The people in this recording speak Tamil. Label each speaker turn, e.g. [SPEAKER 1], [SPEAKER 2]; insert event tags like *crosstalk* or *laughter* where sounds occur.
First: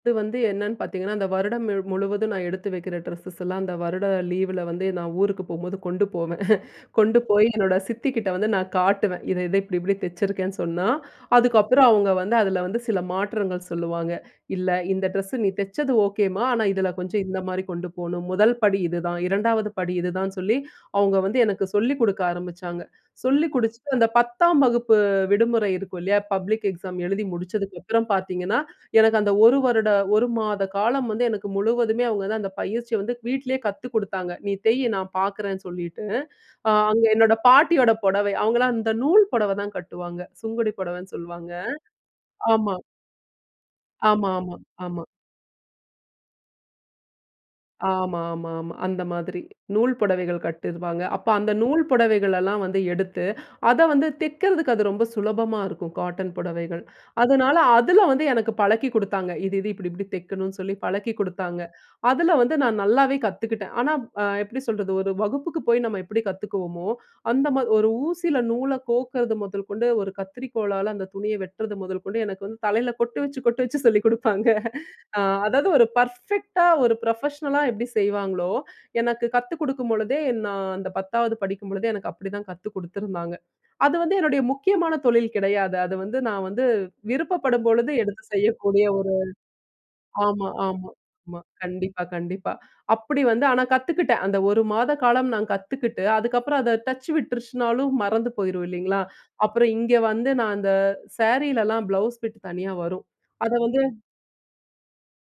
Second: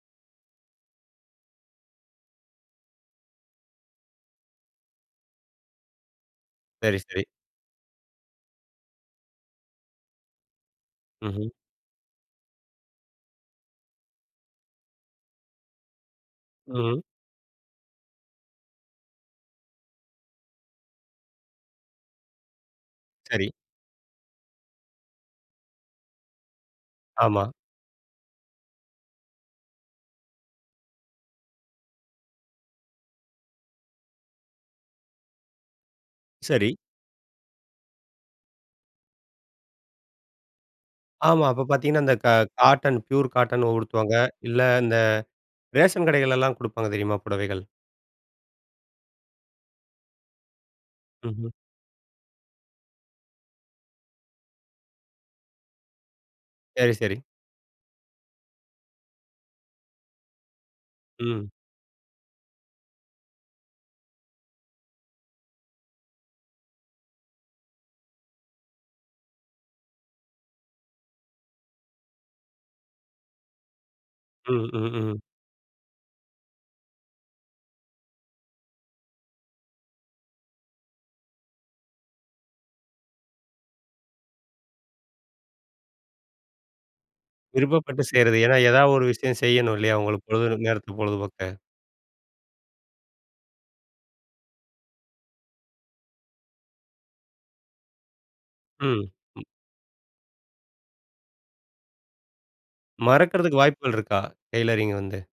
[SPEAKER 1] இது வந்து என்னன்னு பார்த்தீங்கன்னா, அந்த வருடம் முழ் முழுவதும் நான் எடுத்து வைக்கிற ட்ரெஸ்ஸஸ்லாம் அந்த வருட லீவுல வந்து நான் ஊருக்கு போம்போது கொண்டு போவேன். *chuckles*
[SPEAKER 2] சரி,
[SPEAKER 1] கொண்டு
[SPEAKER 2] சரி.
[SPEAKER 1] போய் என்னோட சித்திக்கிட்ட வந்து நான் காட்டுவேன். இத இத இப்படி இப்பிடி தெச்சிருக்கேன்னு சொன்னா,
[SPEAKER 2] ம்ஹ்ம்.
[SPEAKER 1] அதுக்கப்பறம் அவுங்க வந்து அதில வந்து சில மாற்றங்கள் சொல்லுவாங்க. "இல்ல, இந்த ட்ரெஸ்ஸு நீ தெச்சது ஓகேம்மா. ஆனா,
[SPEAKER 2] ம்,
[SPEAKER 1] இதில
[SPEAKER 2] ம்.
[SPEAKER 1] கொஞ்சம் இந்தமாரி கொண்டு போணும். 1 படி இதுதான். 2வது படி இதுதான் சொல்லி, அவுங்க வந்து எனக்கு சொல்லிக் கொடுக்க ஆரம்பிச்சாங்க.
[SPEAKER 2] சரி.
[SPEAKER 1] சொல்லிக் கொடுத்துட்டு அந்த 10ம் வகுப்பு விடுமுறை இருக்கும் இல்லயா! பப்ளிக் எக்ஸாம் எழுதி
[SPEAKER 2] ஆமா.
[SPEAKER 1] முடிச்சதுக்கு அப்பறம் பார்த்தீங்கன்னா, எனக்கு அந்த 1 வருட 1 மாத காலம் வந்து எனக்கு முழுவதுமே அவுங்க தான் அந்த பயிற்சிய வந்து வீட்லயே கத்துக் கொடுத்தாங்க. "நீ தெய் நான் பார்க்குறேன்னு சொல்லிட்டு,"
[SPEAKER 2] சரி.
[SPEAKER 1] அ அங்க என்னோட பாட்டியோட புடவை அவுங்கலாம் அந்த நூல் புடவ தான் கட்டுவாங்க. சுங்குடி புடவைன்னு
[SPEAKER 2] ஆமா.
[SPEAKER 1] சொல்லுவாங்க.
[SPEAKER 2] அப்ப பார்த்தீங்கன்னா, அந்த க
[SPEAKER 1] ஆமா.
[SPEAKER 2] காட்டன் ப்யூர் காட்டன் உடுத்துவாங்க.
[SPEAKER 1] ஆமா, ஆமா,
[SPEAKER 2] இல்ல இந்த
[SPEAKER 1] ஆமா.
[SPEAKER 2] ரேஷன் கடைகள்லாம் கொடுப்பாங்க தெரியுமா? புடவைகள்.
[SPEAKER 1] ஆமா, ஆமா, ஆமா. அந்த மாதிரி. நூல் புடவைகள் கட்டிருவாங்க. அப்ப
[SPEAKER 2] ம்ஹ்ம்.
[SPEAKER 1] அந்த நூல் புடவைகளெல்லாம் வந்து எடுத்து, அத வந்து தைக்கிறதுக்கு அது ரொம்ப சுலபமா இருக்கும். காட்டன் புடவைகள்.
[SPEAKER 2] சரி, சரி.
[SPEAKER 1] அதனால அதில வந்து எனக்கு பழக்கி கொடுத்தாங்க. இது இது இப்பிடி-இப்படி தைக்கணுன்னு சொல்லி பழக்கி
[SPEAKER 2] ம்.
[SPEAKER 1] கொடுத்தாங்க. அதில வந்து நான் நல்லாவே கத்துக்கிட்டேன். ஆனா, அ எப்பிடி சொல்றது, ஒரு வகுப்புக்கு போய் நம்ம எப்பிடி கத்துக்குவோம்மோ, அந்தமா ஒரு ஊசில நூல கோக்கிறது முதல் கொண்டு ஒரு கத்திரிக்கோலால அந்த துணிய வெட்டுறது முதல் கொண்டு எனக்கு வந்து தலையில கொட்டு வச்சு, கொட்டு வச்சு சொல்லிக் கொடுப்பாங்க
[SPEAKER 2] ம், ம், ம்,
[SPEAKER 1] ஆ
[SPEAKER 2] ம்.
[SPEAKER 1] அதாவது ஒரு பர்ஃபெக்ட்டா ஒரு ப்ரொஃபஷ்னலா எப்பிடி செய்வாங்களோ, எனக்கு கத்துக் கொடுக்கும்பொழுதே, நான் அந்த 10வது படிக்கும்பொழுதே எனக்கு அப்பிடிதான் கத்து கொடுத்துருந்தாங்க. அது வந்து என்னுடைய முக்கியமான தொழில் கிடையாது. அது வந்து நான் வந்து விருப்பப்படும் பொழுது
[SPEAKER 2] விருப்பப்பட்டு
[SPEAKER 1] எடுத்து
[SPEAKER 2] செய்றது. ஏன்னா,
[SPEAKER 1] செய்யக்கூடிய
[SPEAKER 2] எதாவது ஒரு
[SPEAKER 1] ஒரு
[SPEAKER 2] விஷயம் செய்யணும் இல்லயா! உங்களுக்கு பொழுது
[SPEAKER 1] ஆமா, ஆமா.
[SPEAKER 2] நேரத்த
[SPEAKER 1] ஆமா.
[SPEAKER 2] பொழுதுபோக்க!
[SPEAKER 1] கண்டிப்பா, கண்டிப்பா. அப்பிடி வந்து ஆனா கத்துக்கிட்டேன். அந்த 1 மாத காலம் நான் கத்துக்கிட்டு அதுக்கப்பறம் அத டச் விட்டுருச்சினாலும் மறந்து போயிரும் இல்லேங்களா!
[SPEAKER 2] ம். ம்.
[SPEAKER 1] அப்புறம் இங்க வந்து நான் அந்த சாரீலலாம் ப்ளவுஸ் பிட் தனியா வரும். அத
[SPEAKER 2] மறக்கிறதுக்கு வாய்ப்புகள்
[SPEAKER 1] வந்து
[SPEAKER 2] இருக்கா? டெய்லரிங் வந்து.